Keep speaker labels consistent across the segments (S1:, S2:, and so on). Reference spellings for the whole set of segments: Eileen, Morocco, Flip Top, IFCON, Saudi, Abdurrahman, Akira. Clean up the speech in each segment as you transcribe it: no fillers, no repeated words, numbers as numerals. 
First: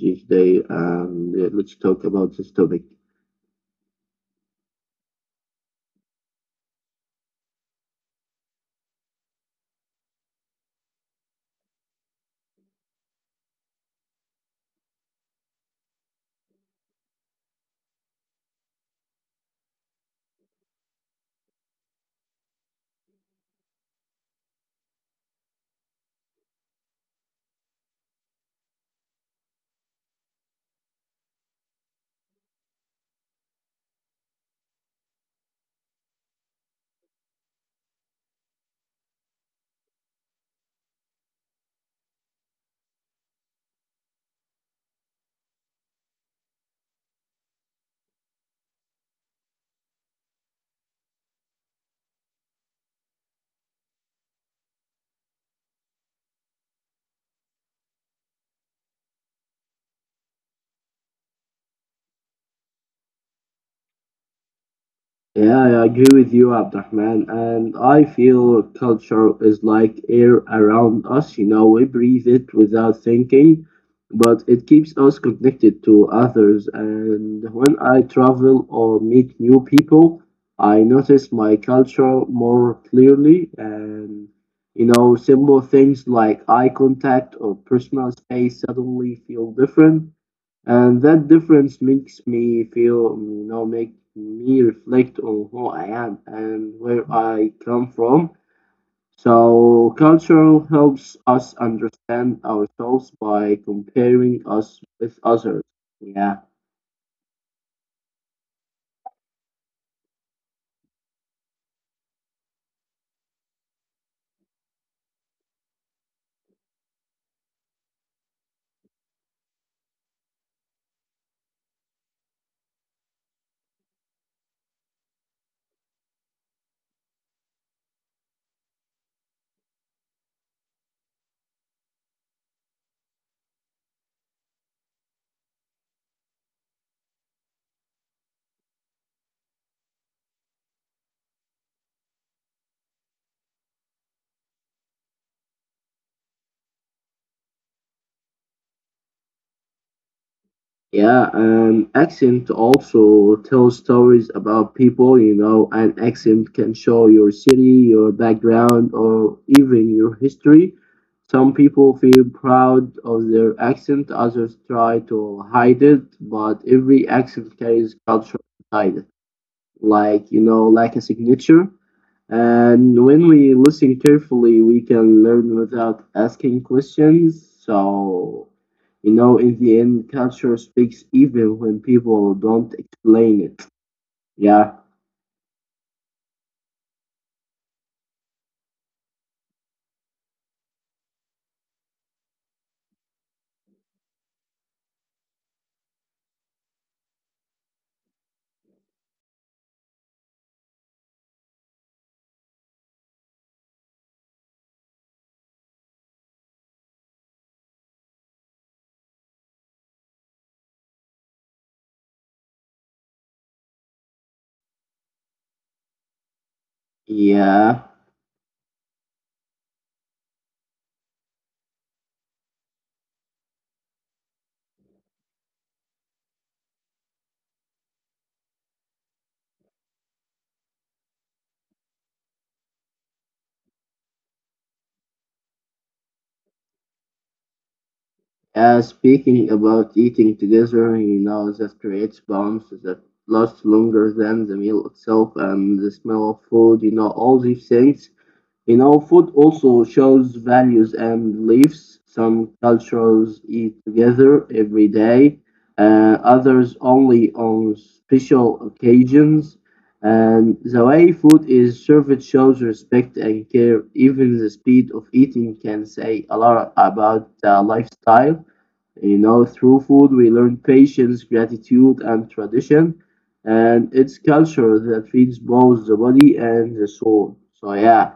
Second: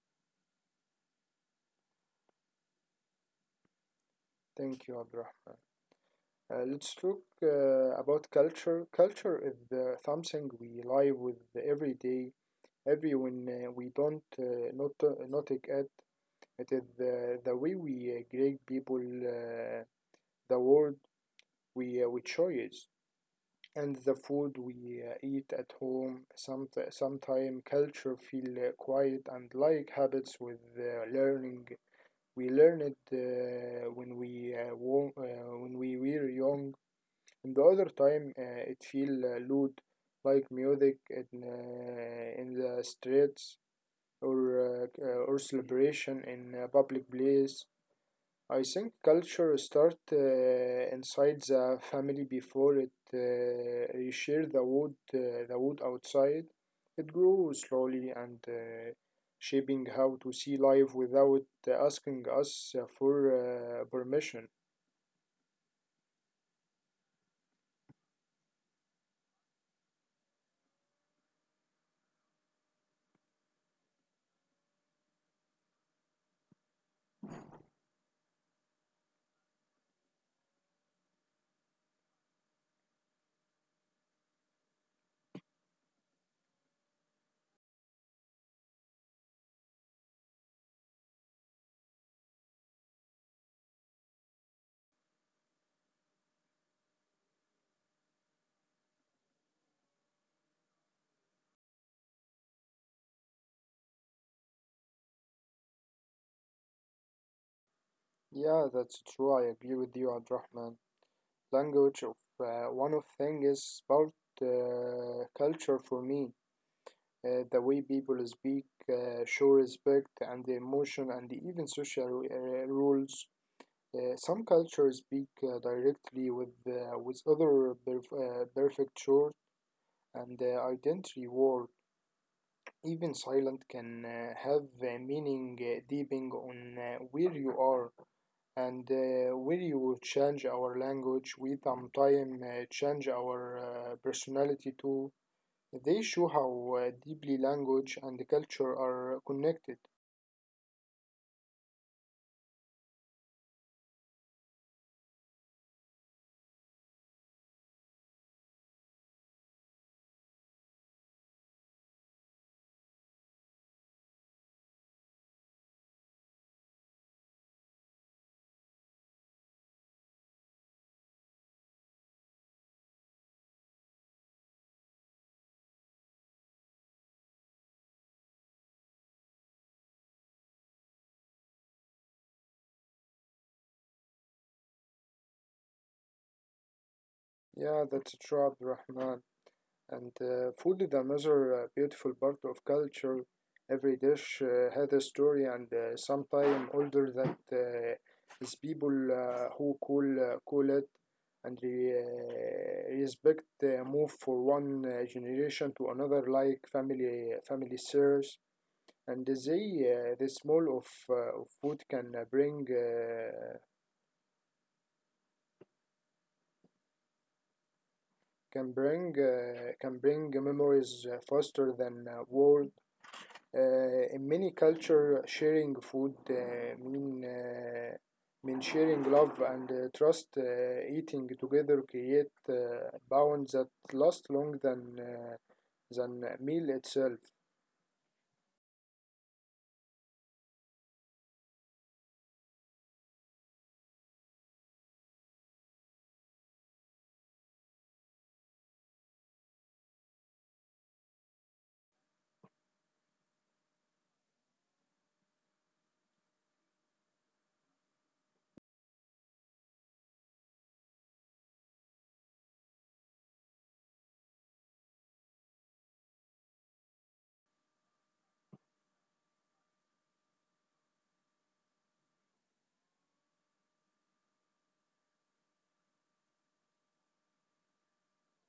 S1: you today. And let's talk about this topic.
S2: Thank you, Abdurrahman. Let's talk about culture. Culture is something we live with every day. Everyone we don't not take it. It is the way we greet people, the world we choose, and the food we eat at home. Sometime culture feel quiet and like habits with learning. We learn it when we were young, and the other time it feel loud, like music in the streets or celebration in a public place. I think culture start inside the family before it reshares the wood outside. It grows slowly and shaping how to see life without asking us for permission.
S1: Yeah, yeah, I agree with you, Abdurrahman, and I feel culture is like air around us. You know, we breathe it without thinking, but it keeps us connected to others. And when I travel or meet new people, I notice my culture more clearly. You know, simple things like eye contact or personal space suddenly feel different, and that difference makes me feel you know make me reflect on who I am and where I come from. So culture helps us understand ourselves by comparing us with others. Yeah.
S2: Yeah, that's true. I agree with you, Abdurrahman. Language of one of thing is about culture for me. The way people speak, show respect, and emotion, and even social rules. Some cultures speak directly with other prefecture and identity word. Even silent can have a meaning depending on where you are and where you change our language. We sometimes change our personality too. They show how deeply language and culture are connected.
S1: Yeah, and accent also tells stories about people. You know, an accent can show your city, your background, or even your history. Some people feel proud of their accent, others try to hide it, but every accent carries culture inside it, like, you know, like a signature. And when we listen carefully we can learn without asking questions. So, you know, in the end culture speaks even when people don't explain it. Yeah.
S2: Yeah, that's true, Abd Rahman. And food is another beautiful part of culture. Every dish has a story, and sometimes older that is people who call it and respect move for one generation to another, like family shares. And they the smell of food can bring
S1: Yeah,
S2: can bring can bring memories faster than word. In many culture, sharing food mean sharing love and trust. Eating together create bonds that last long than meal itself.
S1: speaking about eating together, you know that creates bonds that last longer than the meal itself, and the smell of food, you know, all these things. You know, food also shows values and beliefs. Some cultures eat together every day, others only on special occasions. And the way food is served shows respect and care. Even the speed of eating can say a lot about lifestyle. You know, through food, we learn patience, gratitude, and tradition. And it's culture that feeds both the body and the soul. So, yeah.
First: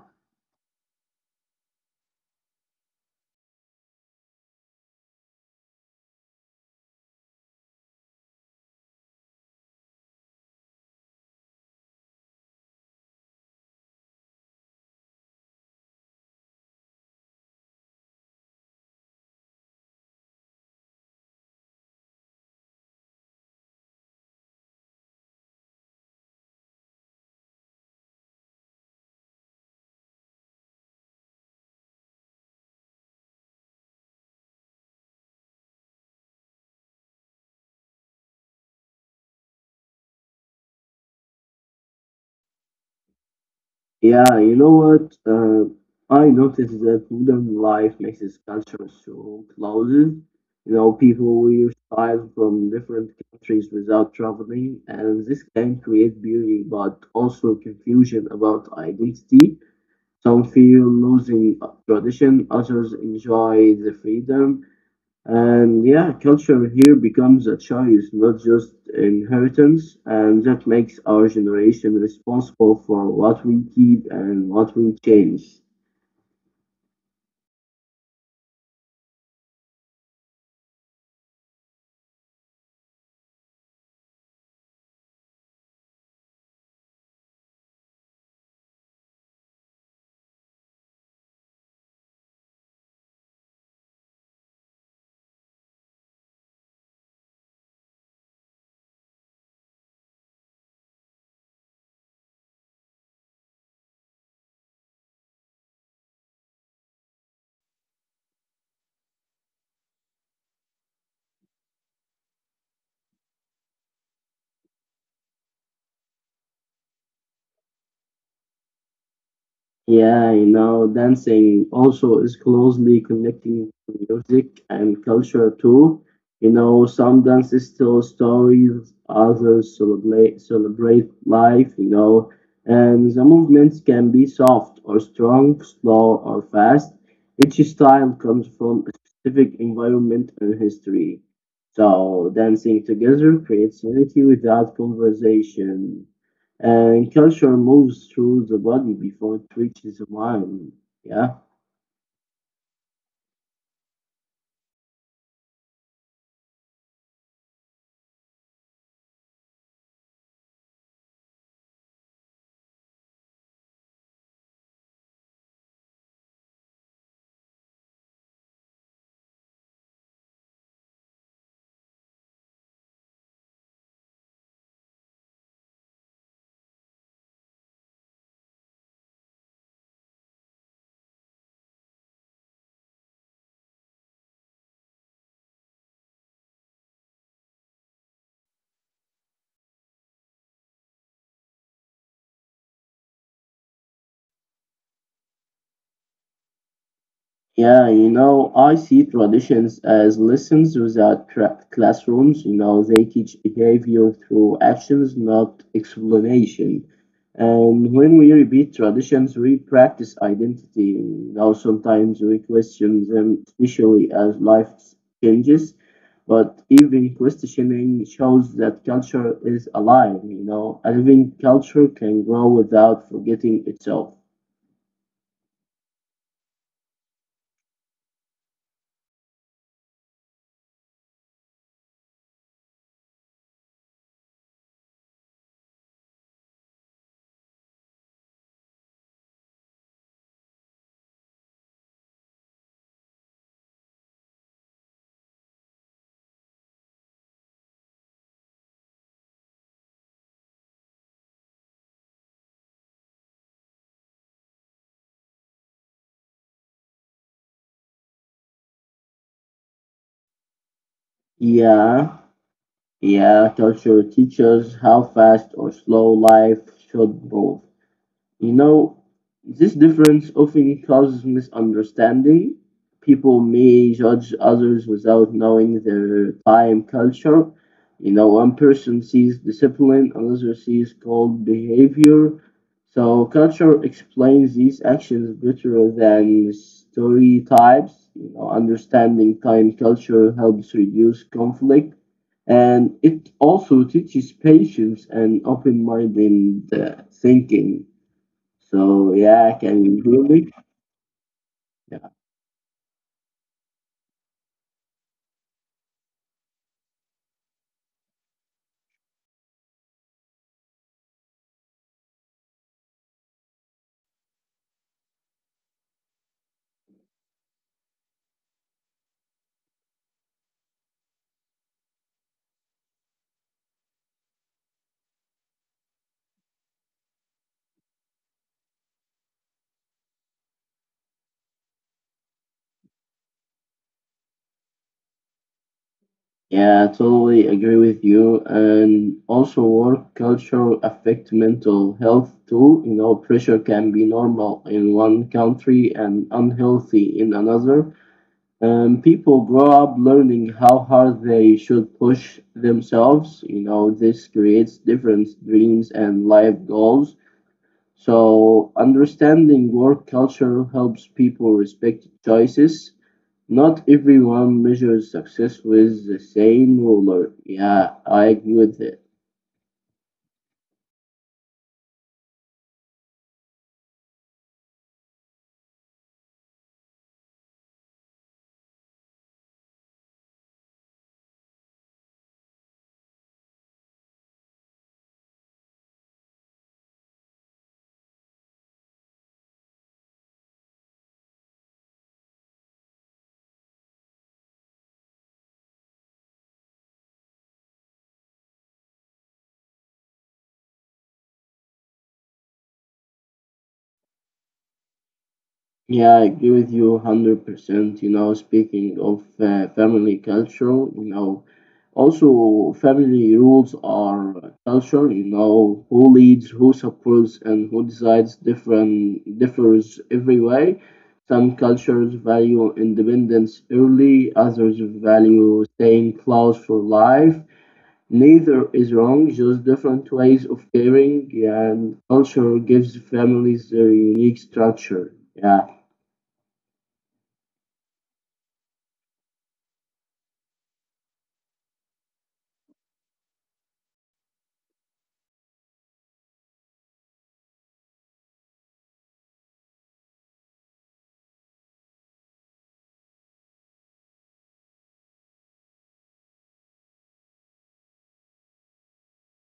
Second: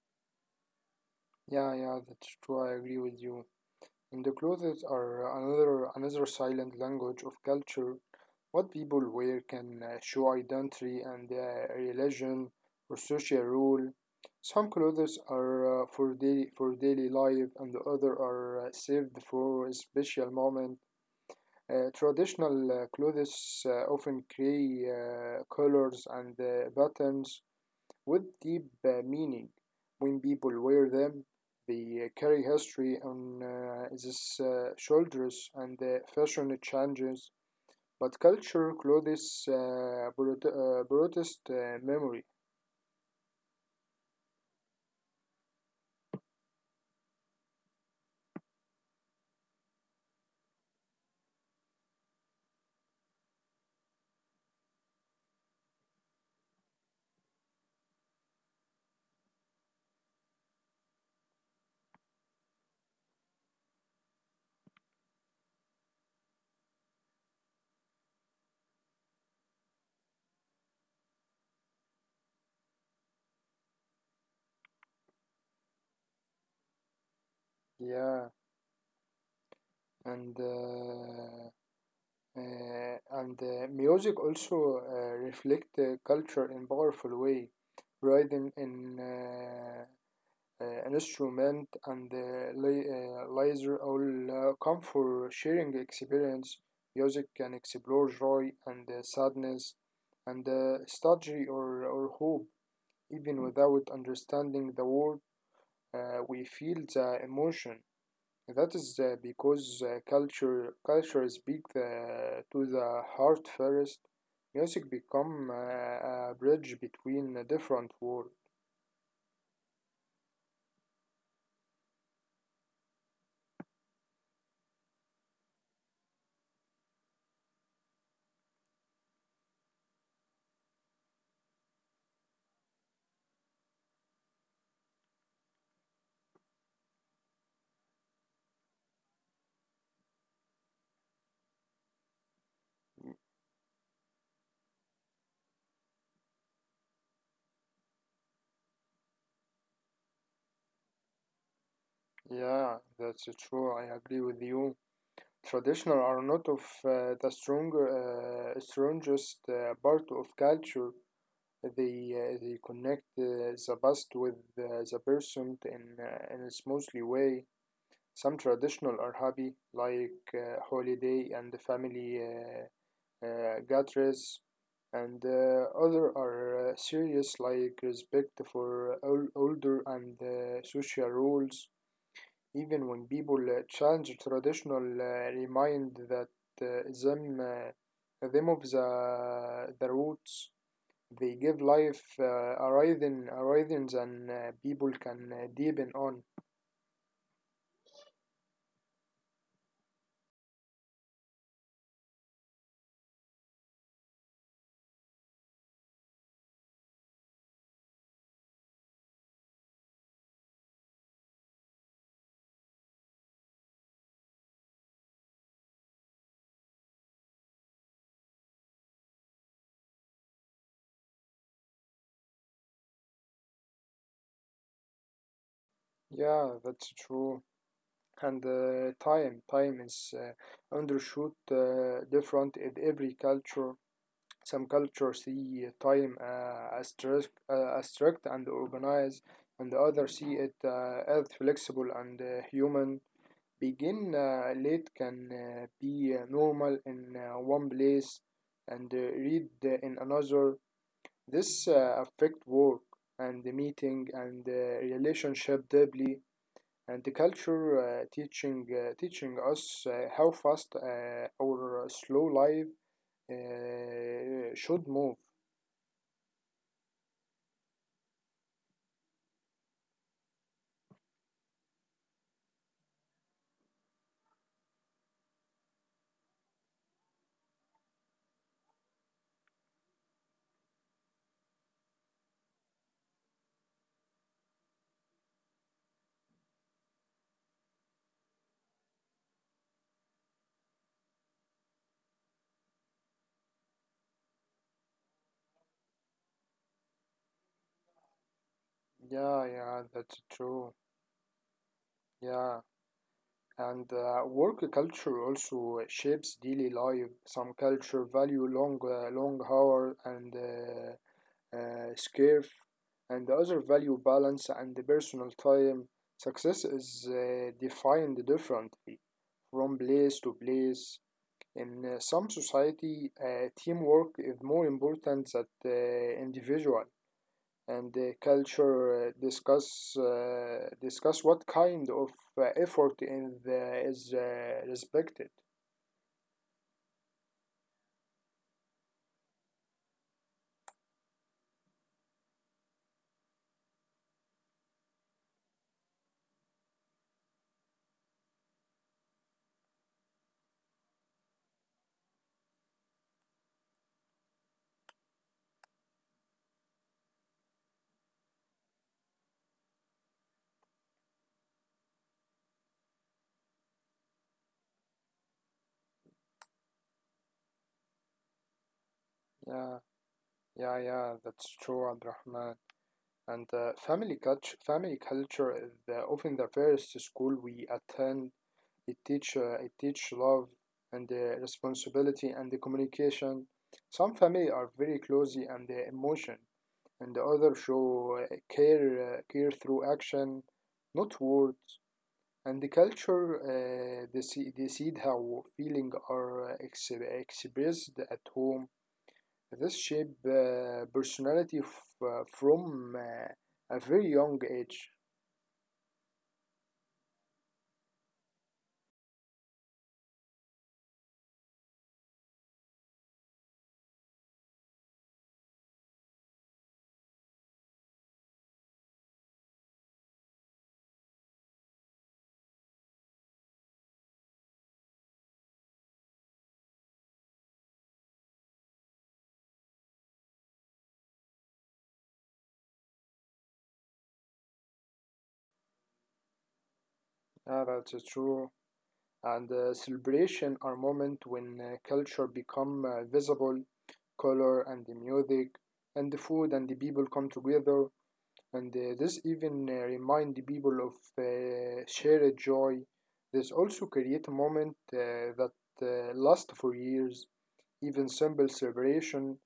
S2: Yeah, yeah, that's true. I agree with you. And the clothes are another silent language of culture. What people wear can show identity and religion or social rule. Some clothes are for daily life, and the other are saved for a special moment. Traditional clothes often carry colors and patterns with deep meaning. When people wear them, they carry history on these shoulders, and the fashion changes. But culture clothes protest memory.
S1: Yeah, you know what? I noticed that modern life mixes culture so closes. You know, people wear styles from different countries without traveling, and this can create beauty but also confusion about identity. Some feel losing tradition, others enjoy the freedom. And yeah, culture here becomes a choice, not just inheritance, and that makes our generation responsible for what we keep and what we change.
S2: Yeah, and uh, and music also reflect culture in powerful way. Writing in uh, instrument and laser all come for sharing experience. Music can explore joy and sadness and strategy or hope. Even without understanding the word, we feel the emotion. That is because culture speaks to the heart first. Music become a bridge between a different world.
S1: Yeah, you know, dancing also is closely connecting to music and culture too. You know, some dances tell stories, others celebrate life, you know, and the movements can be soft or strong, slow or fast. Each style comes from a specific environment and history. So dancing together creates unity without conversation, and culture moves through the body before it reaches the mind. Yeah.
S2: Yeah, that's true. I agree with you. Traditional are not of the strongest part of culture. They connect the past with the person in a smoothly way. Some traditional are happy, like holiday and the family gatherings, and other are serious, like respect for older and social rules. Even when people challenge traditional, remind that them of the roots. They give life a rhythm than people can deepen on.
S1: Yeah, you know, I see traditions as lessons without classrooms. You know, they teach behavior through actions, not explanation. And when we repeat traditions, we practice identity. You know, sometimes we question them, especially as life changes. But even questioning shows that culture is alive. You know, a living culture can grow without forgetting itself.
S2: Yeah, that's true. And time is understood different in every culture. Some cultures see time as strict and organized, and others see it as flexible and human. Begin late can be normal in one place and read in another. This affect work and the meeting and relationship deeply. And the culture teaching us how fast our
S1: Yeah.
S2: slow life
S1: Yeah, culture teaches
S2: should
S1: how
S2: move.
S1: fast or slow life should move. You know, this difference often causes misunderstanding. People may judge others without knowing their time culture. You know, one person sees discipline, another sees cold behavior. So culture explains these actions better than stereotypes. You know, understanding time culture helps reduce conflict, and it also teaches patience and open-minded thinking. So yeah,
S2: Yeah,
S1: I
S2: yeah,
S1: can do
S2: that's
S1: it.
S2: true.
S1: Yeah,
S2: Yeah. And work culture also shapes daily life. Some culture value long hour and scarf, and other value balance and the personal time. Success is defined differently from place to place. In some society, teamwork is more important than individual and the culture discuss what kind of effort is respected.
S1: yeah, I totally agree with you. And also, work culture affect mental health too. You know, pressure can be normal in one country and unhealthy in another. And people grow up learning how hard they should push themselves. You know, this creates different dreams and life goals. So, understanding work culture helps people respect choices. Not everyone measures success with the same ruler. Yeah, I agree with it.
S2: Yeah, yeah, yeah. That's true, Abdurrahman. And family culture is often the first school we attend. It teach love and responsibility and the communication. Some family are very closey and the emotion, and the other show care through action, not words. And the culture decide how feeling are expressed at home. This shape personality from a very young age.
S1: Yeah, I agree with you 100%. You know, speaking of family culture, you know, also family rules are culture. You know, who leads, who supports, and who decides different differs every way. Some cultures value independence early, others value staying close for life. Neither is wrong, just different ways of caring, and culture gives families their unique structure. Yeah,
S2: Yeah, that's true. And celebration are moment when culture become visible, color and the music and the food and the people come together. And this even remind the people of shared joy. This also create a moment that last for years. Even simple celebration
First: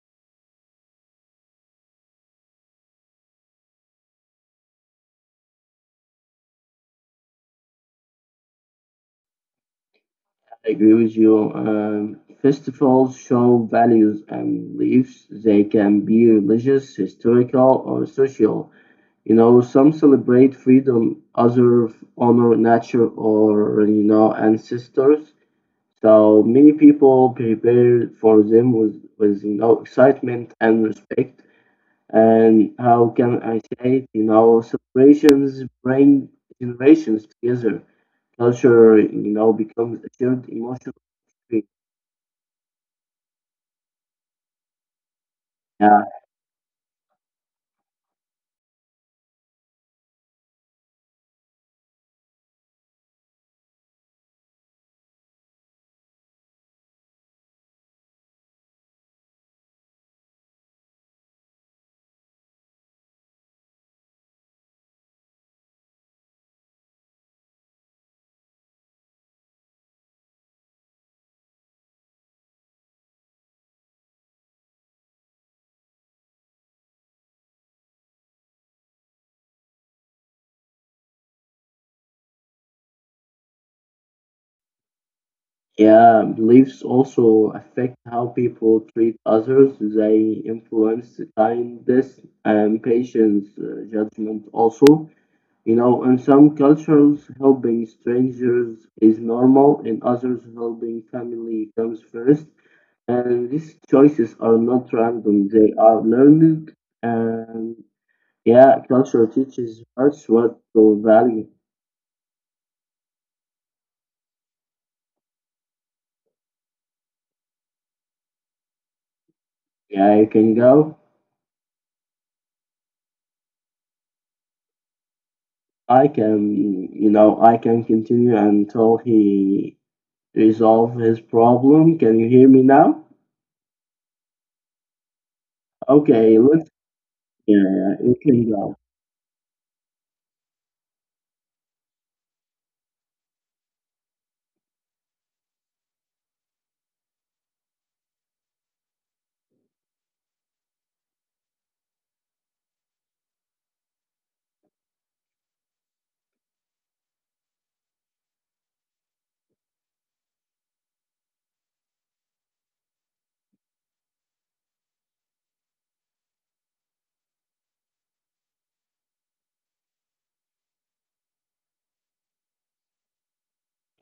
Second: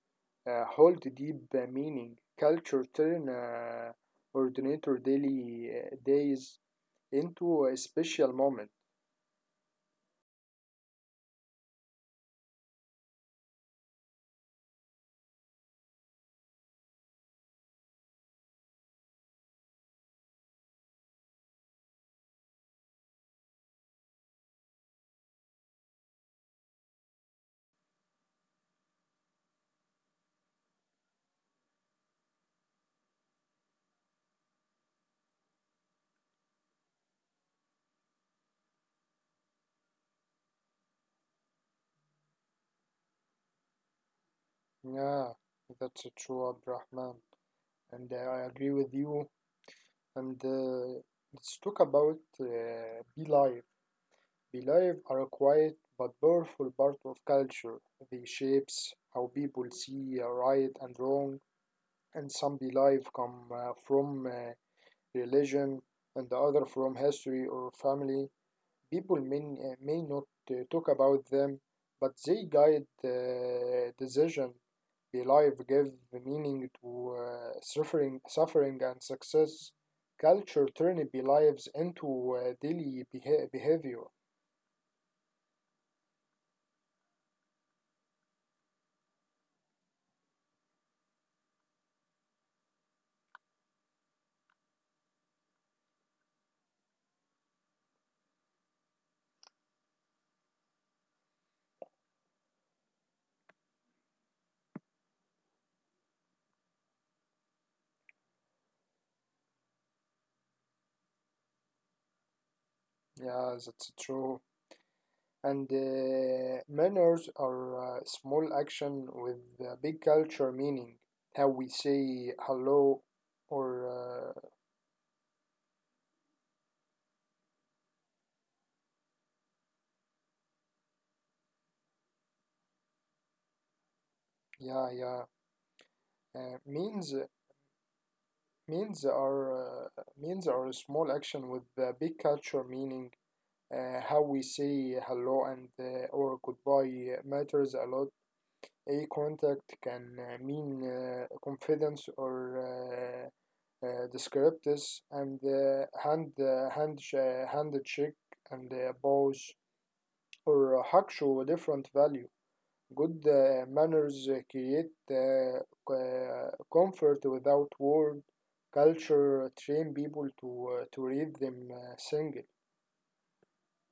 S2: hold deep meaning. Culture turn ordinary daily days into a special moment.
S1: I agree with you. Festivals show values and beliefs. They can be religious, historical, or social. You know, some celebrate freedom, others honor nature or, you know, ancestors. So many people prepare for them with, you know, excitement and respect. And how can I say it? You know, celebrations bring generations together. Culture, you know, becomes a shared emotional experience.
S2: Yeah,
S1: Yeah,
S2: that's true, Abrahman, and I agree with you. And let's talk about be life. Beliefs are a quiet but powerful part of culture. They shapes how people see right and wrong, and some beliefs come from religion and the other from history or family. People may not talk about them, but they guide decision. Beliefs give meaning to suffering and success. Culture turns beliefs into daily behavior.
S1: yeah. Beliefs also affect how people treat others. They influence kindness and patience, judgment also. You know, in some cultures, helping strangers is normal, in others, helping family comes first. And these choices are not random, they are learned. And yeah, culture teaches us what to value.
S2: Yeah, that's true. And manners are small action with big
S1: Yeah, you can
S2: culture
S1: go.
S2: meaning. How we say hello or
S1: I can, you know, I can continue until he resolve his problem. Can you hear me now?
S2: yeah, yeah.
S1: Okay,
S2: Uh, means
S1: yeah, you can go.
S2: means are a small action with big culture meaning. How we say hello and or goodbye matters a lot. Eye contact can mean confidence or The script is and the hand check and the bows or hug show different value. Good manners create comfort without word. Culture train people to read them single.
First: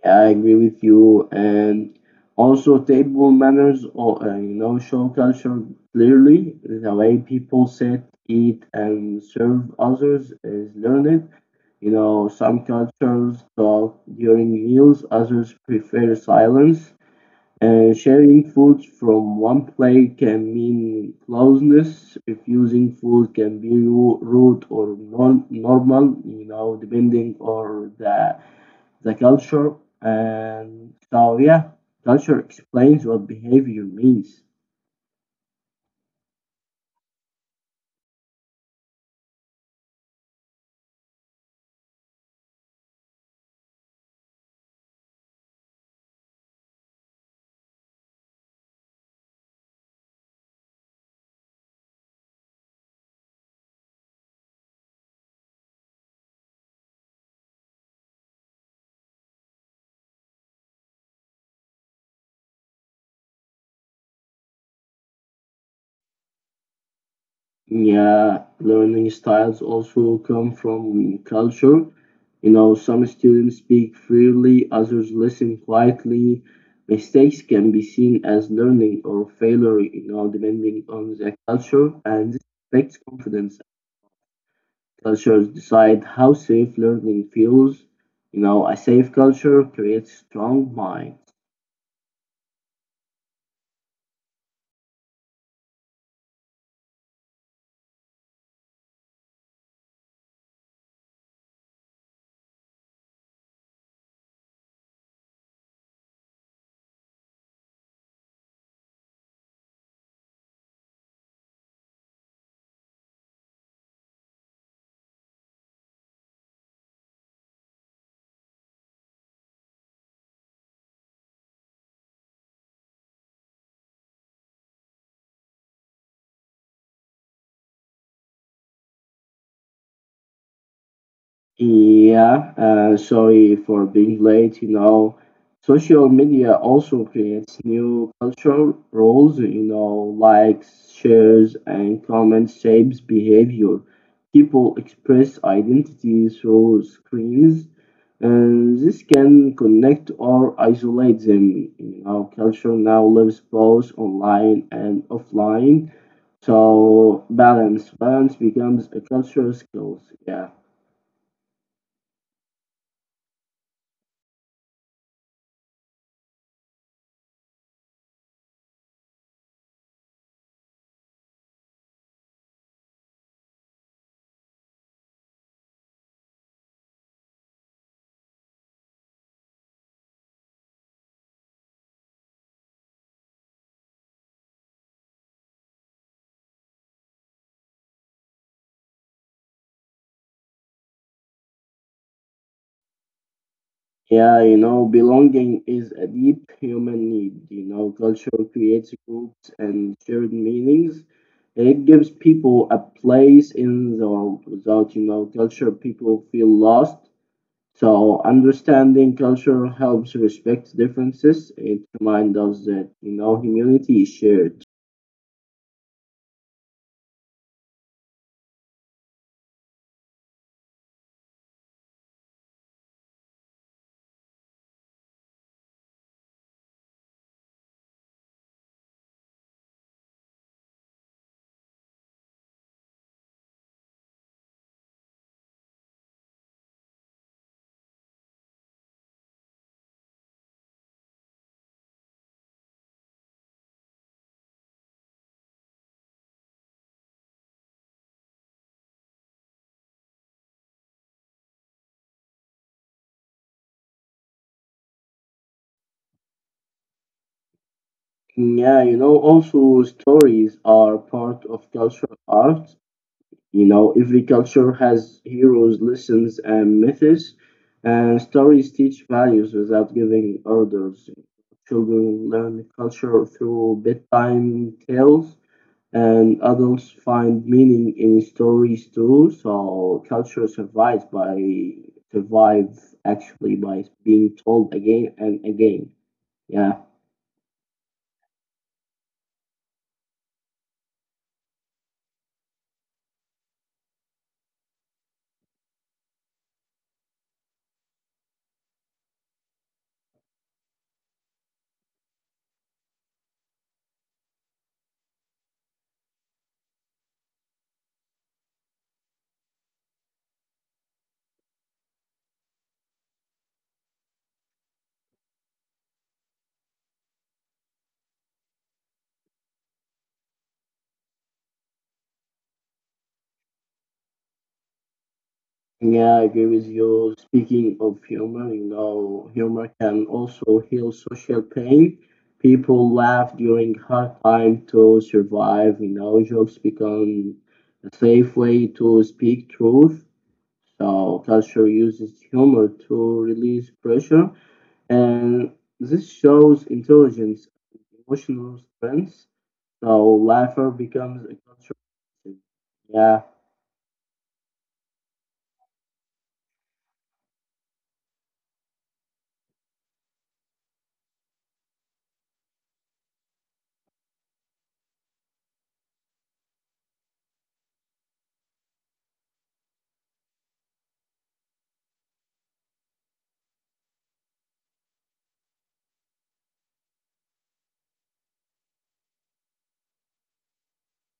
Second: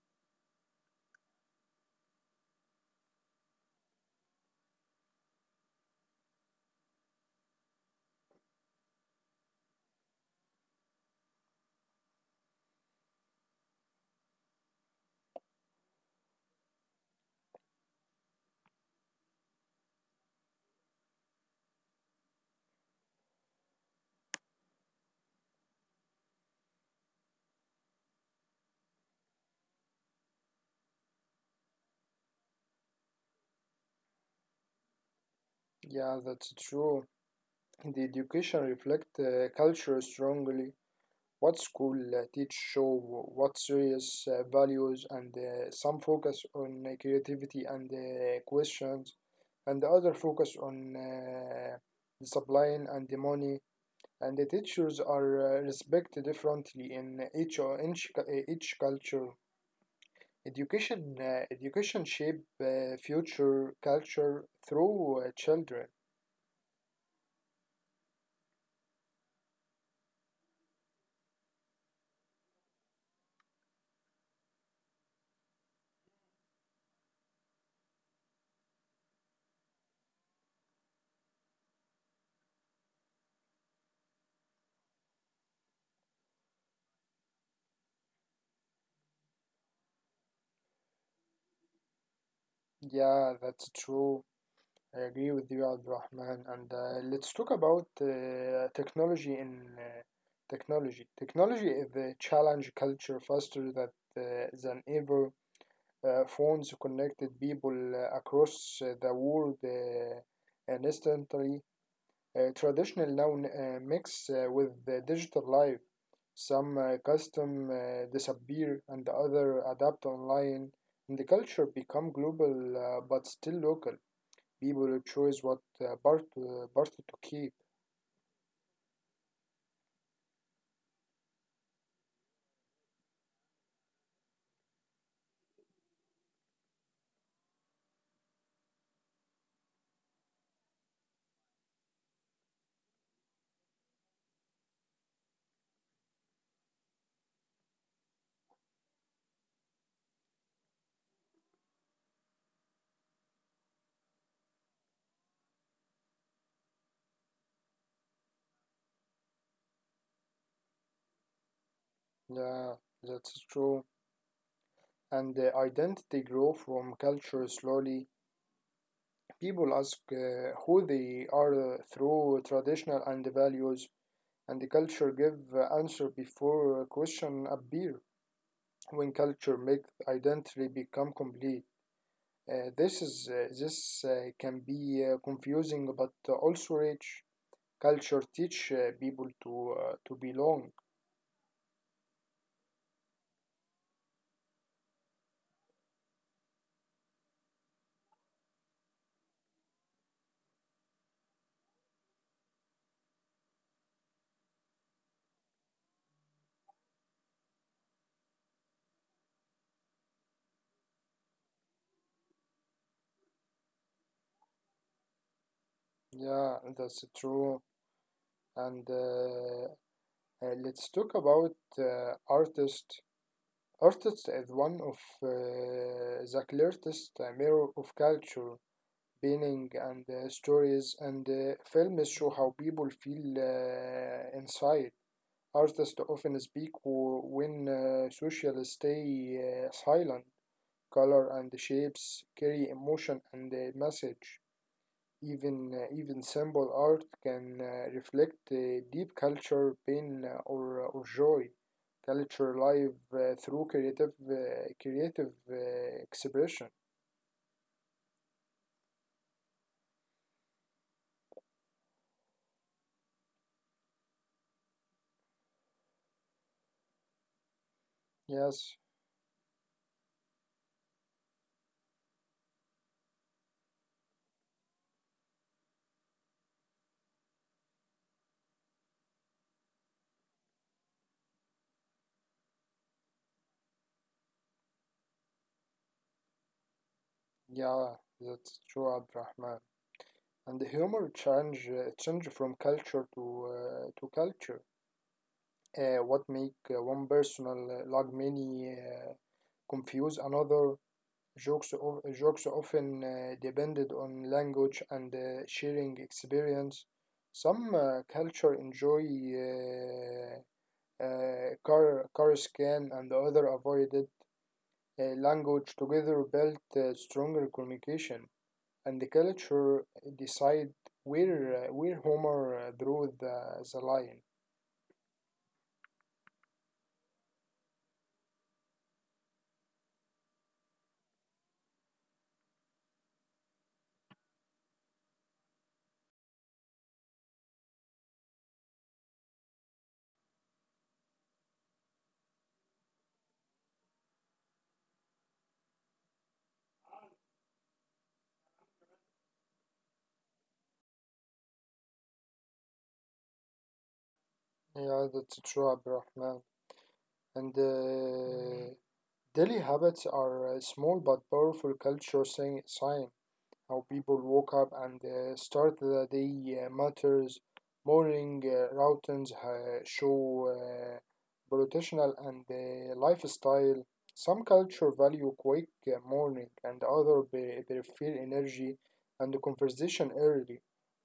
S1: I agree with you. And also, table manners, or you know, show culture clearly. The way people sit, eat, and serve others is learned. You know, some cultures talk during meals, others prefer silence. Sharing food from one plate can mean closeness. Refusing food can be rude or non normal, you know, depending on the culture. And so, yeah, culture explains what behavior means.
S2: Yeah, that's true. The education reflect culture strongly. What school teach show what serious values and some focus on creativity and questions, and the other focus on discipline and the money. And the teachers are respected differently in each, each culture. Education shape future culture through children.
S1: Yeah, learning styles also come from culture. You know, some students speak freely, others listen quietly. Mistakes can be seen as learning or failure, you know, depending on the culture, and this affects confidence. Cultures decide how safe learning feels. You know, a safe culture creates strong mind.
S2: Yeah, that's true. I agree with you, Abdurrahman. And let's talk about technology in technology. Technology is a challenge culture faster than ever. Phones connected people across the world instantly. Traditional now mix with the digital life. Some custom disappear and other adapt online, and the culture become global but still local. People choose what part to keep.
S1: Yeah, sorry for being late. You know, social media also creates new cultural roles. You know, likes, shares, and comments shapes behavior. People express identity through screens, and this can connect or isolate them. You know, culture now lives both online and offline, so balance becomes a cultural skill. Yeah.
S2: Yeah, that's true. And identity grow from culture slowly. People ask who they are through traditional and values, and the culture give answer before question appear. When culture make identity become complete, this is this can be confusing, but also rich. Culture teach people to belong.
S1: Yeah, you know, belonging is a deep human need. You know, culture creates groups and shared meanings, and it gives people a place in the world. Without, you know, culture, people feel lost. So, understanding culture helps respect differences. It reminds us that, you know, humanity is shared.
S2: Yeah, that's true. And let's talk about artist. Artist is one of the clearest mirror of culture, painting and stories and films show how people feel inside. Artists often speak when social stay silent. Color and shapes carry emotion and message. Even simple art can reflect deep culture, pain, or joy. Culture live through creative expression.
S1: Yeah, you know, also stories are part of cultural art. You know, every culture has heroes, lessons, and myths, and stories
S2: Yes,
S1: teach values without giving orders. Children learn culture through bedtime tales, and adults find meaning in stories too. So culture survive actually by being told again and again. Yeah.
S2: yeah, that's true, Abdurrahman. And the humor change from culture to culture. What make one personal like many confuse another. Jokes often depended on language and sharing experience. Some culture enjoy car scan and other avoided language together built stronger communication. And the culture decide where Homer drew the line.
S1: Yeah, I agree with you. Speaking of humor, you know, humor can also heal social pain. People laugh during hard time to survive. You know, jokes become a safe way to speak truth. So culture uses humor to release pressure, and this shows intelligence and emotional strength. So laughter becomes a cultural. Yeah.
S2: Yeah, that's true, Abdurrahman. And mm-hmm. Daily habits are a small but powerful culture sign. How people woke up and start the day matters. Morning routines show professional and lifestyle. Some culture value quick morning, and other prefer energy and conversation early.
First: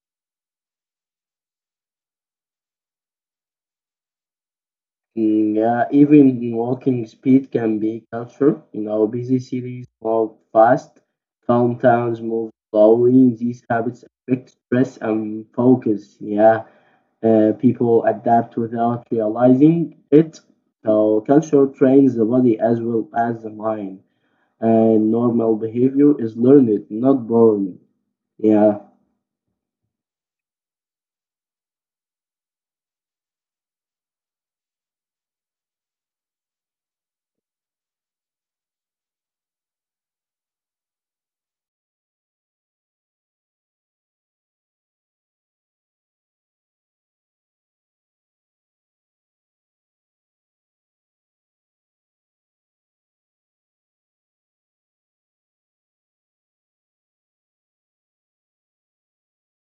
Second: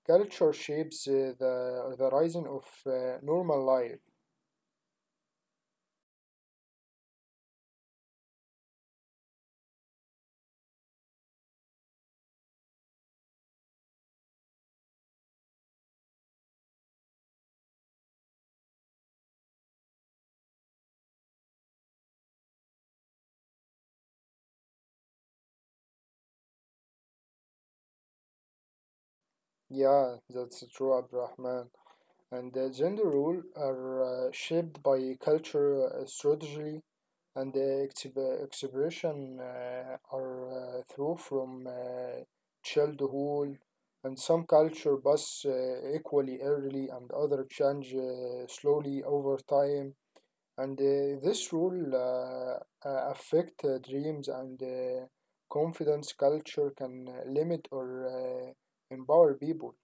S2: Culture shapes the horizon of normal life.
S1: Mm, yeah, even walking speed can be culture. In our busy cities, walk fast. Calm towns move slowly. These habits affect stress and focus. Yeah, people adapt without realizing it. So culture trains the body as well as the mind, and normal behavior is learned, not born. Yeah.
S2: Yeah, that's true, Abdurrahman. And gender role are shaped by culture, strategy, and the exhibition are through from childhood, and some culture pass equally early, and other change slowly over time. And this rule affect dreams and confidence. Culture can limit or empower people.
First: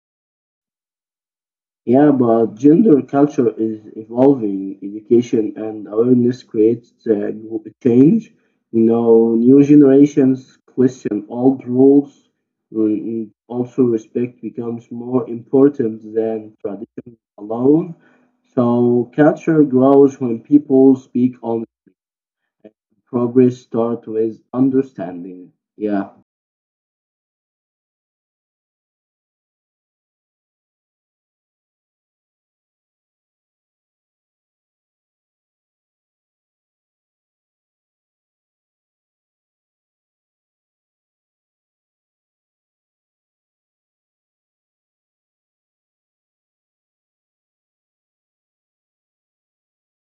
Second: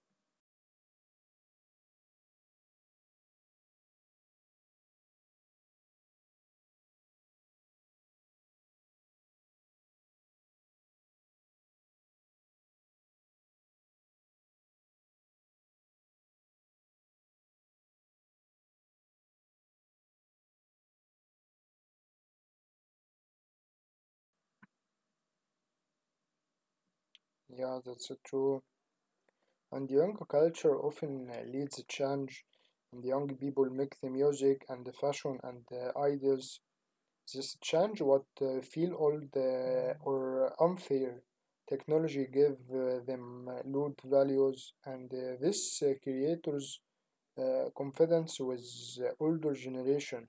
S1: Yeah, but gender culture is evolving. Education and awareness creates change. You know, new generations question old rules. Mm, also, respect becomes more important than tradition alone. So, culture grows when people speak on progress, start with understanding. Yeah.
S2: Yeah, that's true. And young culture often leads change, and young people make the music and the fashion and the ideas. This change what feel old or unfair. Technology give them loud values, and this creators confidence with older generation.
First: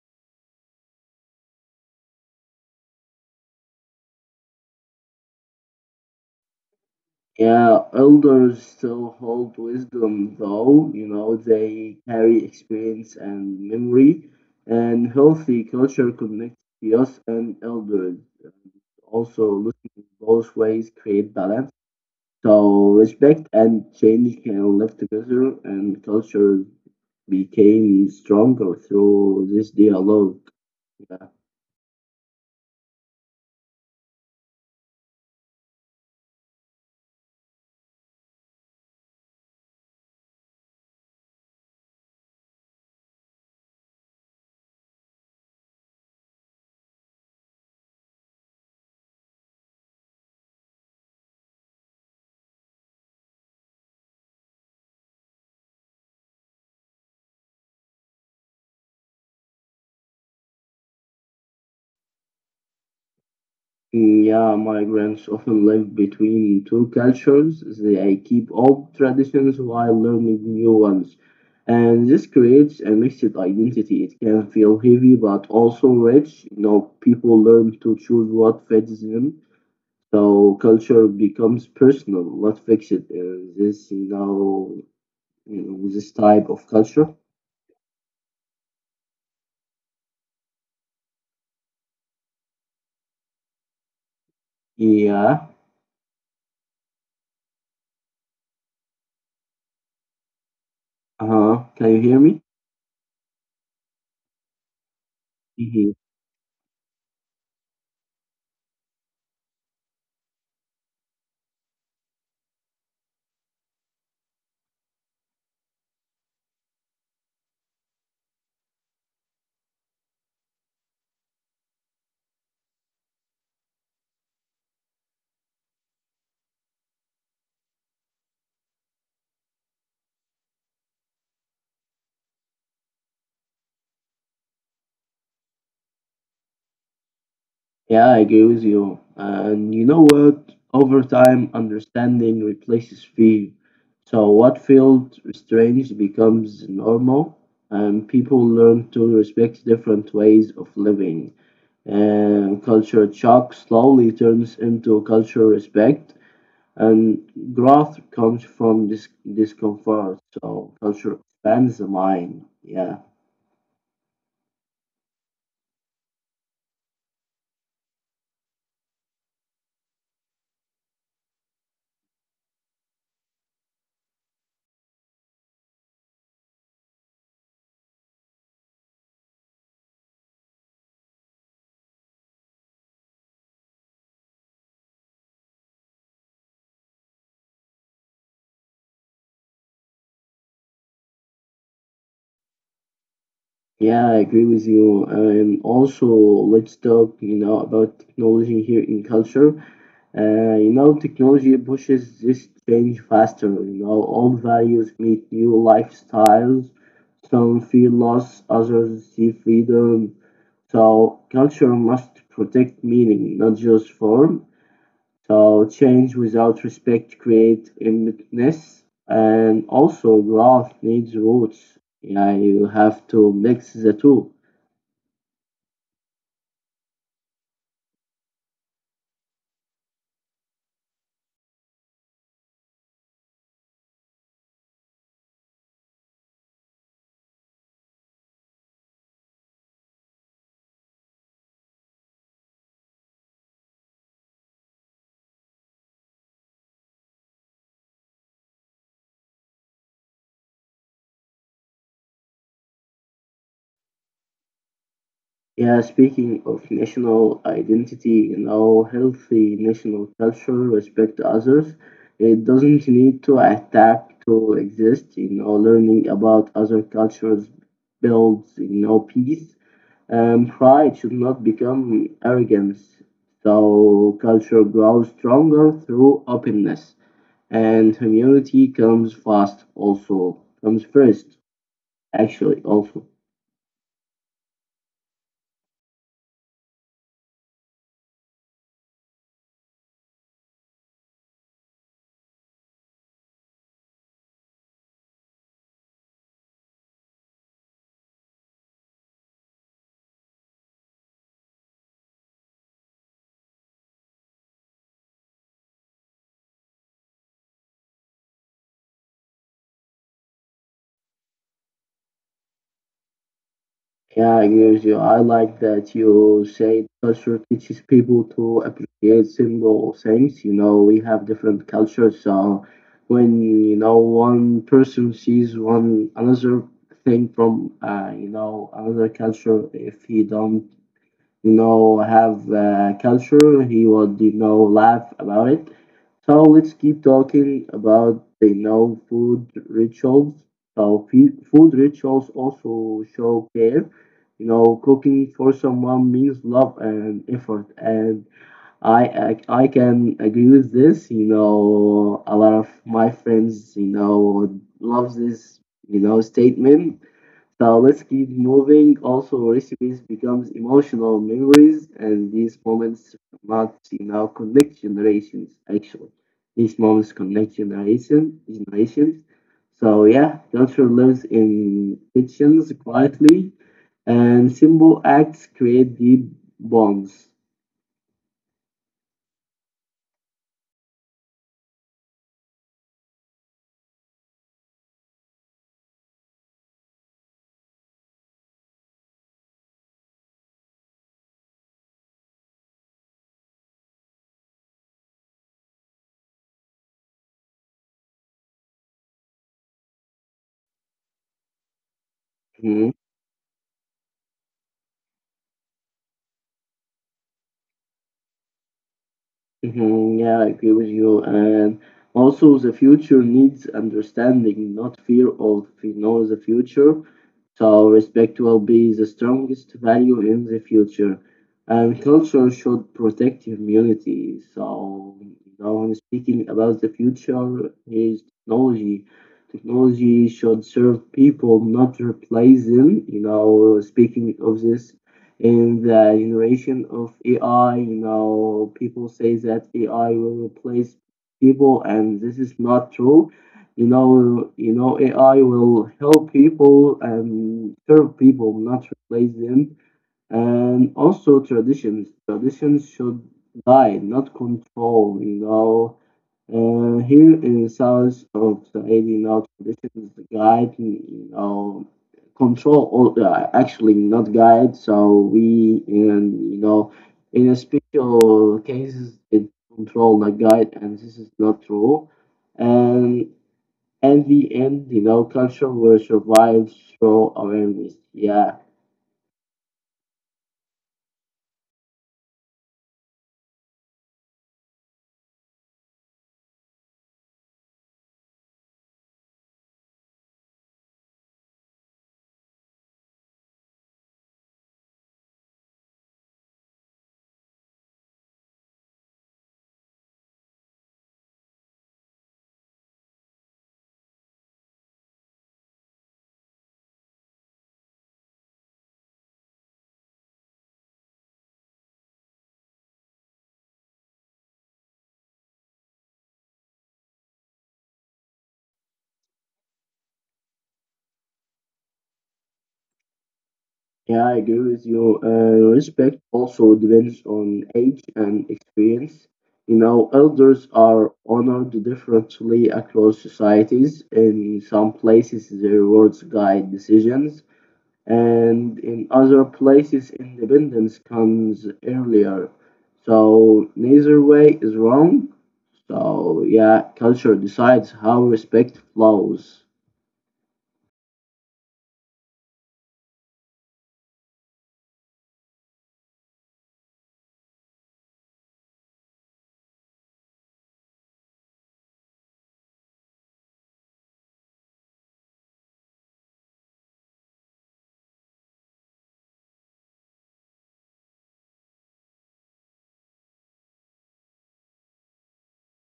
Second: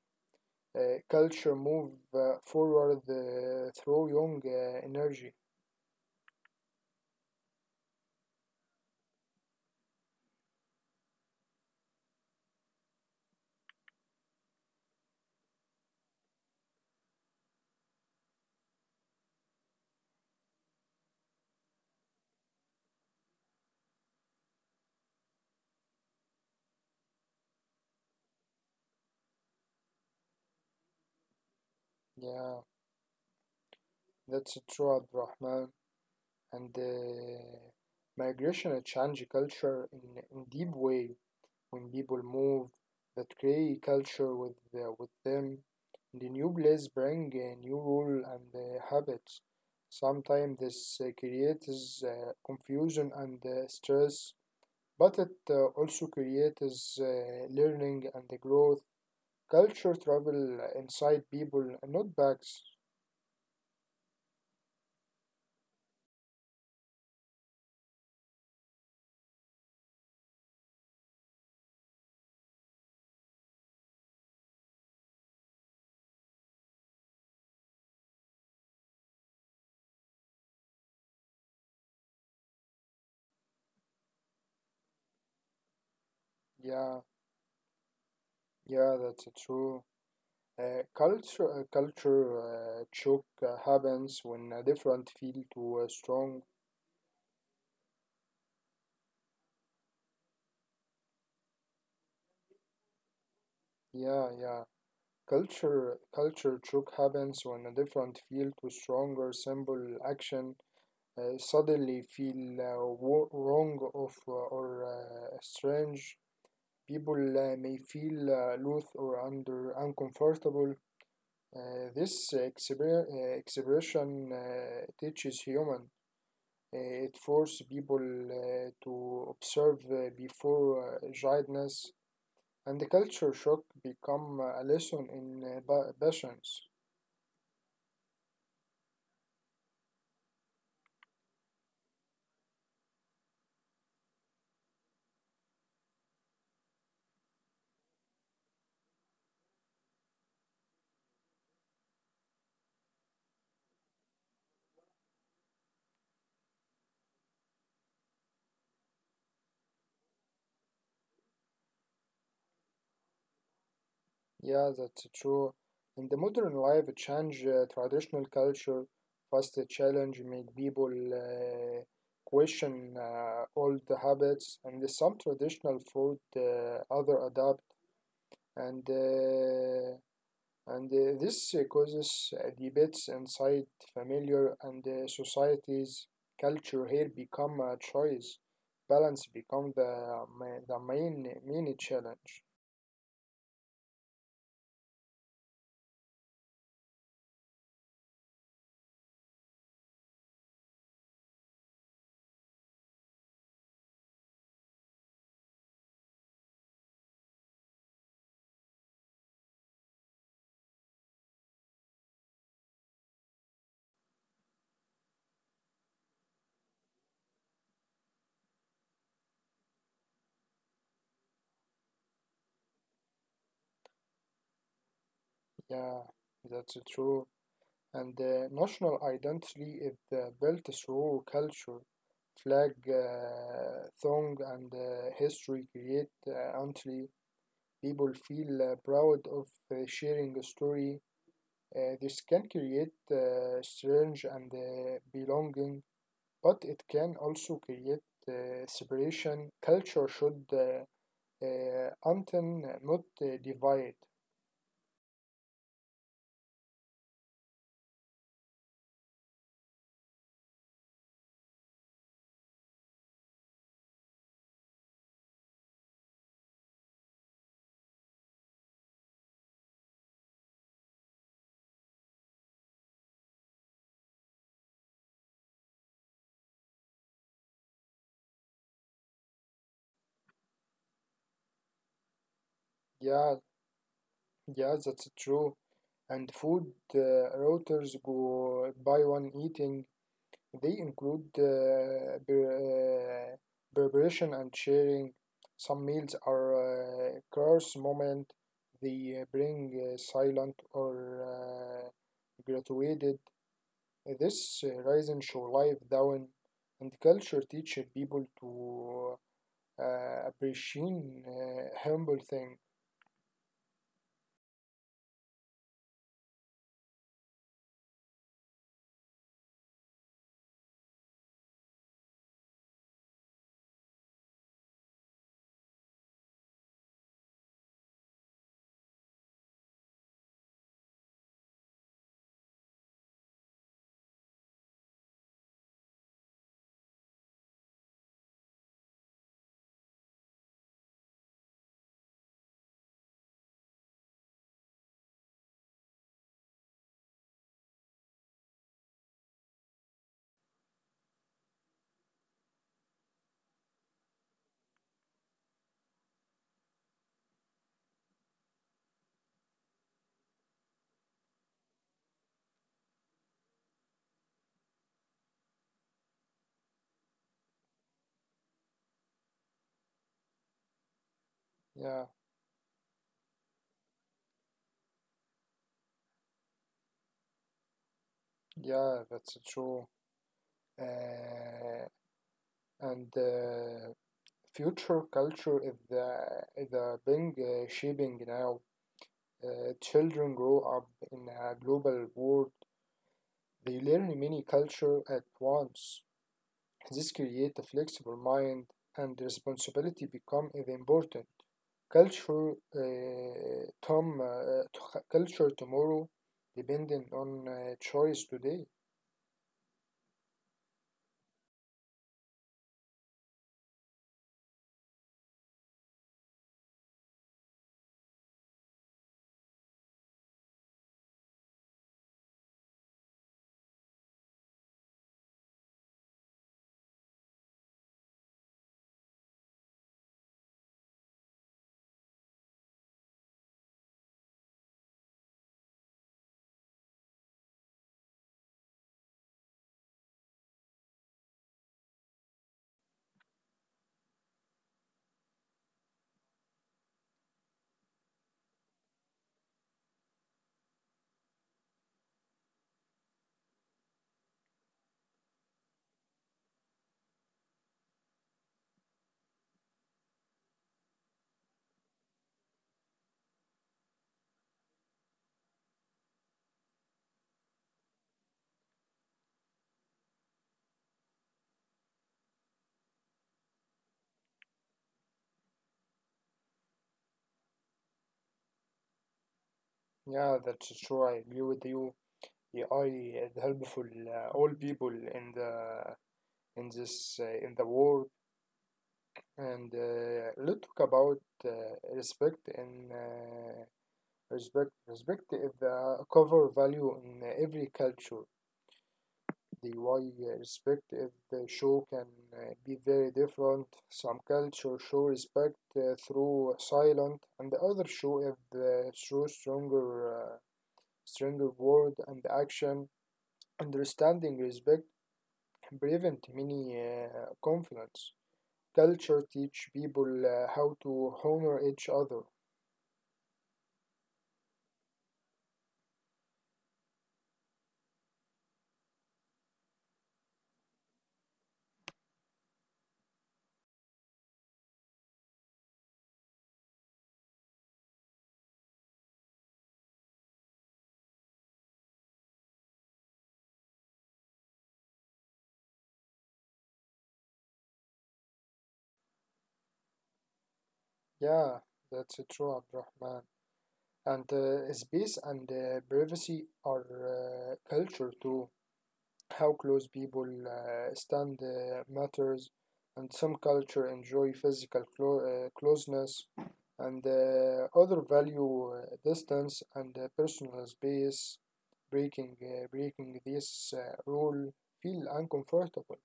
S2: Culture move forward through young energy.
S1: Yeah, elders still hold wisdom, though. You know, they carry experience and memory, and healthy culture connects youth and elders. Also, listening both ways create balance. So, respect and change can live together, and culture became stronger through this dialogue. Yeah.
S2: Yeah, that's true, Abdurrahman. And migration change culture in deep way when people move that create culture with with them, and the new place bring a new rule and habits. Sometimes this creates confusion and stress, but it also creates learning and the growth. Culture travel inside people, not bags.
S1: Yeah, migrants often live between two cultures. They keep old traditions while learning new ones. And this creates a mixed identity. It can feel heavy but also rich. You know, people learn to choose what fits them. So culture becomes personal, not fixed. This, you know, this type
S2: Yeah,
S1: of culture.
S2: yeah, that's true. Culture shock happens when a different feel to a
S1: Yeah.
S2: strong.
S1: Uh-huh. Can you hear me?
S2: Yeah, yeah. Culture shock happens when a different feel to stronger simple action suddenly feel wrong of or strange. People may feel loath or under uncomfortable. This expression teaches human. Uh, it forces people to observe before judgments, and the culture shock become a lesson in patience.
S1: Yeah, I agree with you. And you know what? Over time, understanding replaces fear. So, what felt strange becomes normal, and people learn to respect different ways of living. And culture shock slowly turns into cultural respect, and growth comes from this discomfort. So, culture expands the mind. Yeah.
S2: Yeah, that's true. In the modern life, it change traditional culture, fast challenge make people question old habits, and some traditional food other adapt, and uh, and this causes debates inside familiar and societies. Culture here become a choice. Balance become the main challenge.
S1: Yeah, I agree with you. And also, let's talk, you know, about technology here in culture. You know, technology pushes this change faster. You know, old values meet new lifestyles. Some feel loss, others see freedom. So culture must protect meaning, not just form. So change without respect creates emptiness, and also growth needs roots. Yeah, you have to mix the two.
S2: Yeah, that's true. And national identity is built through culture, flag, song, and history create until people feel proud of sharing a story. This can create strange and belonging, but it can also create separation. Culture should not divide.
S1: Yeah, speaking of national identity, you know, healthy national culture respect others. It doesn't need to attack to exist. You know, learning about other cultures builds, you know, peace. Pride should not become arrogance. So culture grows stronger through openness, and humility comes fast. Also, comes first. Actually, also.
S2: Yeah, yeah, that's true. And food routers go by one eating. They include preparation and sharing. Some meals are course moment. They bring silent or graduated. This rise and show life down, and culture teach people to appreciate humble thing.
S1: Yeah, I agree with you. I like that you say culture teaches people to appreciate simple things. You know, we have different cultures, so when you know one person sees one another thing from you know another culture, if he don't you know have culture he would you know laugh about it. So let's keep talking about you know food rituals. So food rituals also show care. You know, cooking for someone means love and effort and i I can agree with this. You know, a lot of my friends you know love this you know statement. So let's keep moving. Also, recipes becomes emotional memories, and these moments must you now connect generations. Actually, these moments connect generations. So yeah, culture lives
S2: Yeah,
S1: in kitchens quietly, and simple acts create deep bonds.
S2: yeah, that's true. Uh, and Future culture is the is a being shaping now. Children grow up in a global world. They learn many cultures at once. This creates a flexible mind, and responsibility become is important.
S1: Hmm?
S2: Culture tomorrow, depending on choice today.
S1: Mhm. Yeah, I agree with you. And also, the future needs understanding, not fear of you know the future. So respect will be the strongest value in the future. And culture should protect humanity. So now I'm speaking about the future is technology. Technology should serve people, not replace them. You know, speaking of this in the generation of AI, you know, people say that AI will replace people, and this is not true. You know, AI will help people and serve people, not replace them. And also traditions. Traditions should guide, not control, you know. Here in the south of Saudi, you know, traditions guide, you know, control, all, actually not guide. So we, and you know, in a special cases, it control, not guide, and this is not true. And at the end, you know, culture will survive through awareness. Yeah.
S2: Yeah, that's true. I agree with you. AI is helpful all people in the in this in the world, and let's talk about respect and respect is the cover value in every culture. The why respect if the show can be very different. Some culture show respect through silent and the other show if through stronger word and action. Understanding respect prevent many conflicts. Culture teach people how to honor each other.
S1: Yeah, I agree with you. Respect also depends on age and experience. You know, elders are honored differently across societies. In some places, their words guide decisions, and in other places, independence comes earlier. So, neither way is wrong. So, yeah, culture decides how respect flows.
S2: Yeah, that's true, Abdurrahman. And space and privacy are culture too. How close people stand matters, and some culture enjoy physical closeness, and other value distance and personal space. Breaking this rule feel uncomfortable,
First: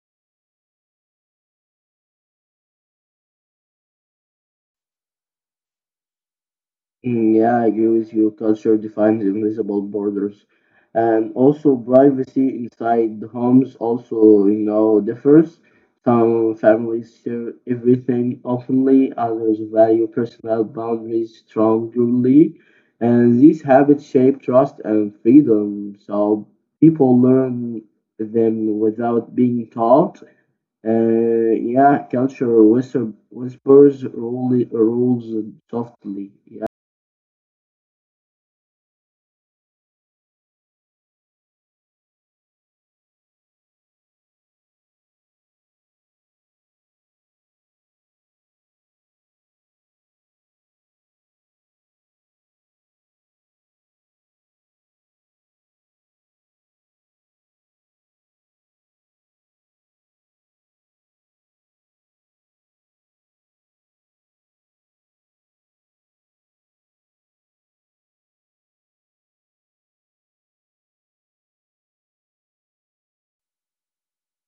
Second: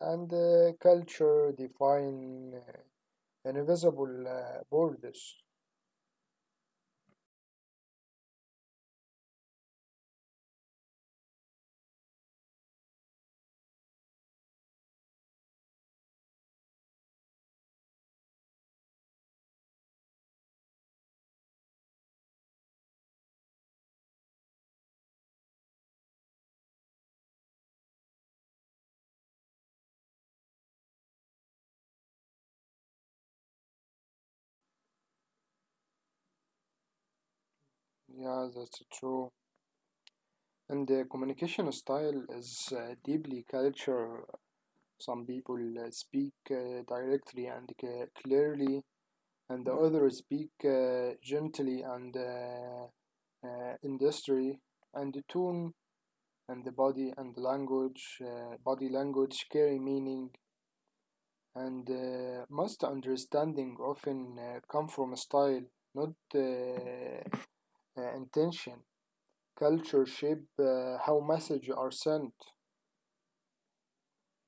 S2: and culture define invisible borders.
S1: Mm. Yeah, I agree with you. Culture defines invisible borders. And also privacy inside the homes also, you know, differs. Some families share everything openly, others value personal boundaries strongly. And these habits shape trust and freedom. So people learn them without being taught. Yeah, culture whispers, rules softly. Yeah.
S2: Yeah, that's true. And the communication style is deeply culture. Some people speak directly and clearly, and the others speak gently and industry, and the tone and the body and the body language carry meaning, and most understanding often come from style, not intention. Culture shape how messages are sent.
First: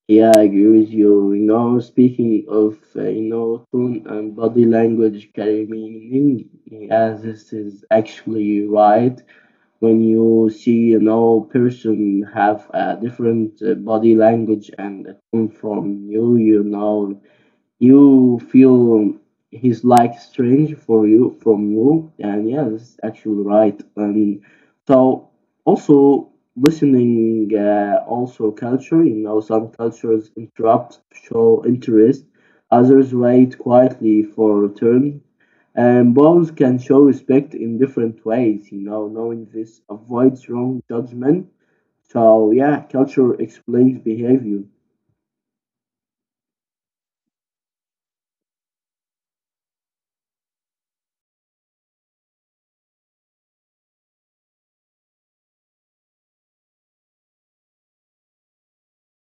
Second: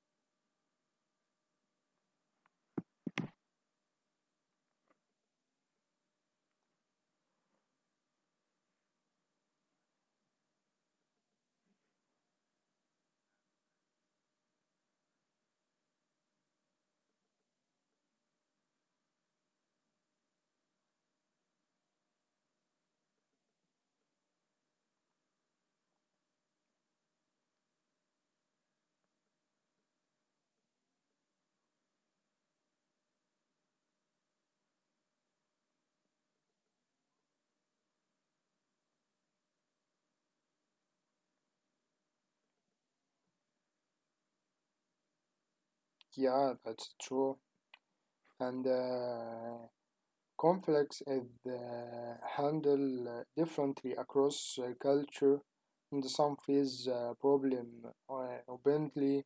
S1: Yeah, I agree with you. You know, speaking of, you know, tone and body language carry meaning, as this is actually right. When you see, you know, person have a different body language and a tone from you, you know, you feel he's like strange for you from you, and yeah, that's actually right. And so also listening also culture. You know, some cultures interrupt to show interest, others wait quietly for a turn, and both can show respect in different ways. You know, knowing this avoids wrong judgment. So yeah, culture explains behavior.
S2: Yeah, that's true. And conflicts is handled differently across culture, and some face problem openly,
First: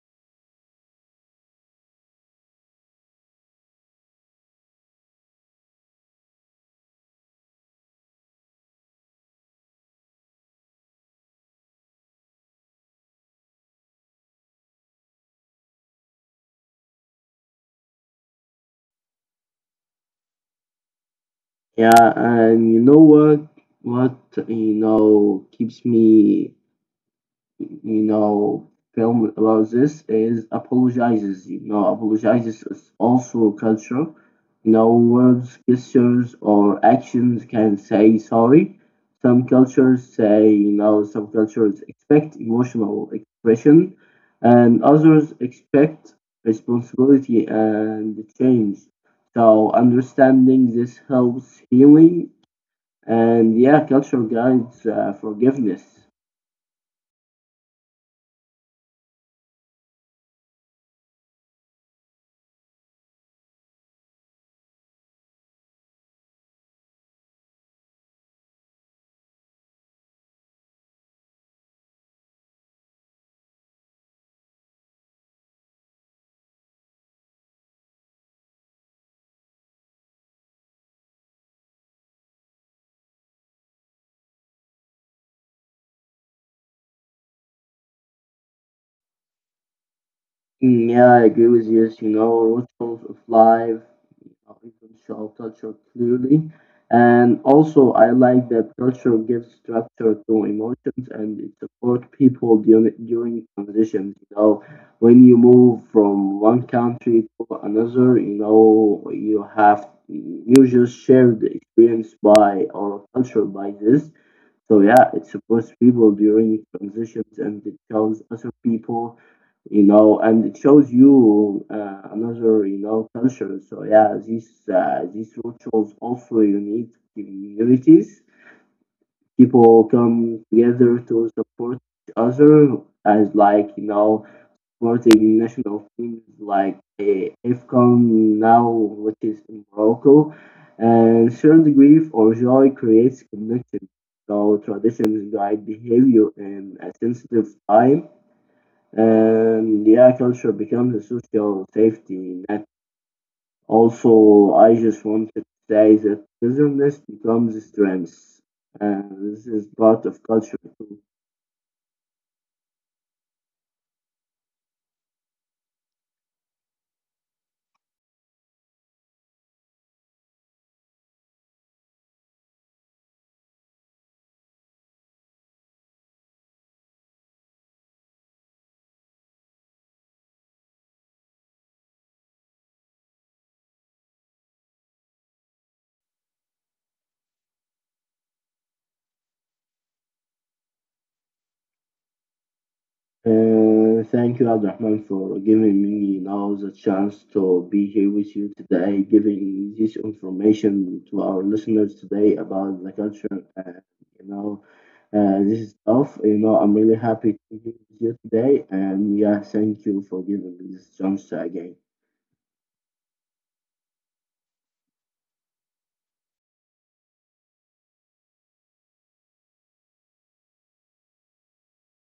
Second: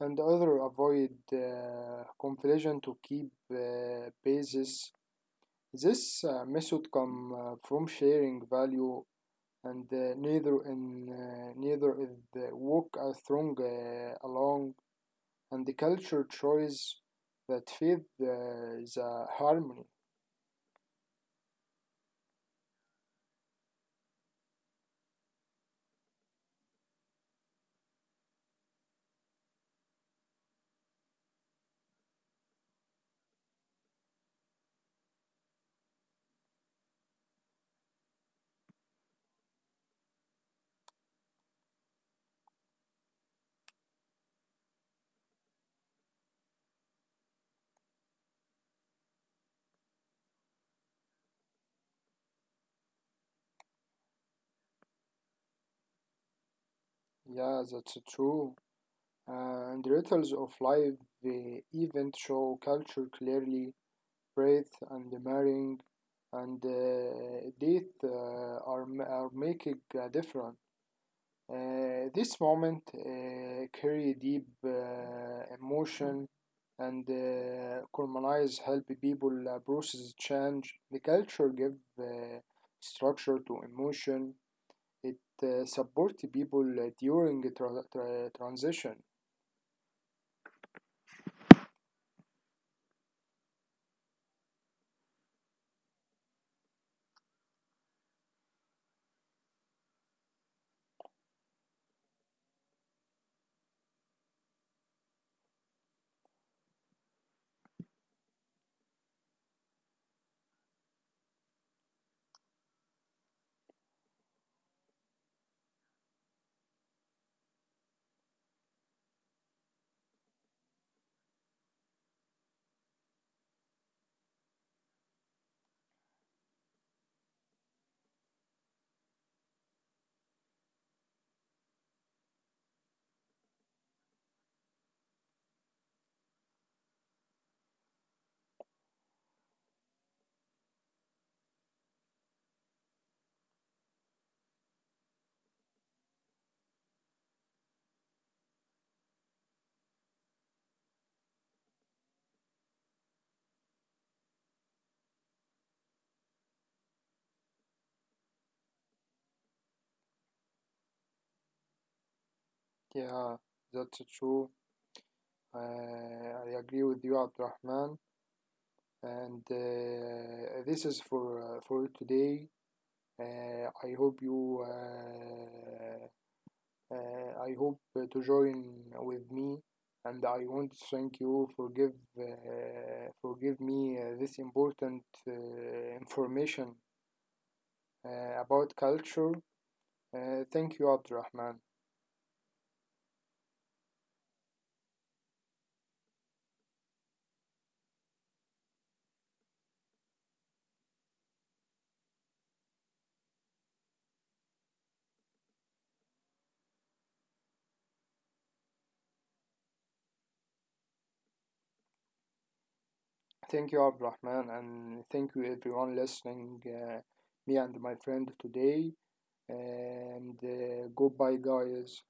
S2: and other avoid confliction to keep basis. This method come from sharing value, and neither is the work a strong along, and the culture choice that feed the harmony.
S1: Yeah, and you know what? What you know keeps me, you know, film about this is apologizes. You know, apologizes is also culture. You know, words, gestures, or actions can say sorry. Some cultures say, you know, some cultures expect emotional expression, and others expect responsibility and change. So understanding this helps healing, and yeah, culture guides forgiveness.
S2: Yeah, that's true. And rituals of life, the event show culture clearly. Birth and the marrying and death are making a difference. This moment carry deep emotion, and harmonize help people process change. The culture give structure to emotion. It support people during the transition.
S1: Mm. Yeah, I agree with you. You know, rituals of life, of show culture clearly. And also, I like that culture gives structure to emotions and it supports people during transitions. You know, when you move from one country to another, you know, you have you just share the experience by or culture by this. So yeah, it supports people during transitions and it shows other people, you know, and it shows you another, you know, culture. So yeah, these rituals also unite communities. People come together to support each other, as like you know supporting national teams like IFCON now, which is in Morocco. And shared grief or joy creates connection. So traditions guide behavior in a sensitive time. And yeah, culture becomes a social safety net. Also, I just wanted to say that togetherness becomes strength. And this is part of culture too.
S2: Yeah, that's true. I agree with you, Abdurrahman. And this is for today. Uh, I hope you uh, I hope to join with me, and I want to thank you for give forgive me this important uh, information about culture. Thank you, Abdurrahman.
S1: Thank you, Abdurrahman, for giving me now the chance to be here with you today, giving this information to our listeners today about the culture. And, you know, this is tough. You know, I'm really happy to be with you today. And yeah, thank you for giving me this chance again.
S2: Thank you, Abdurrahman, and thank you everyone listening. Me and my friend today, and goodbye, guys.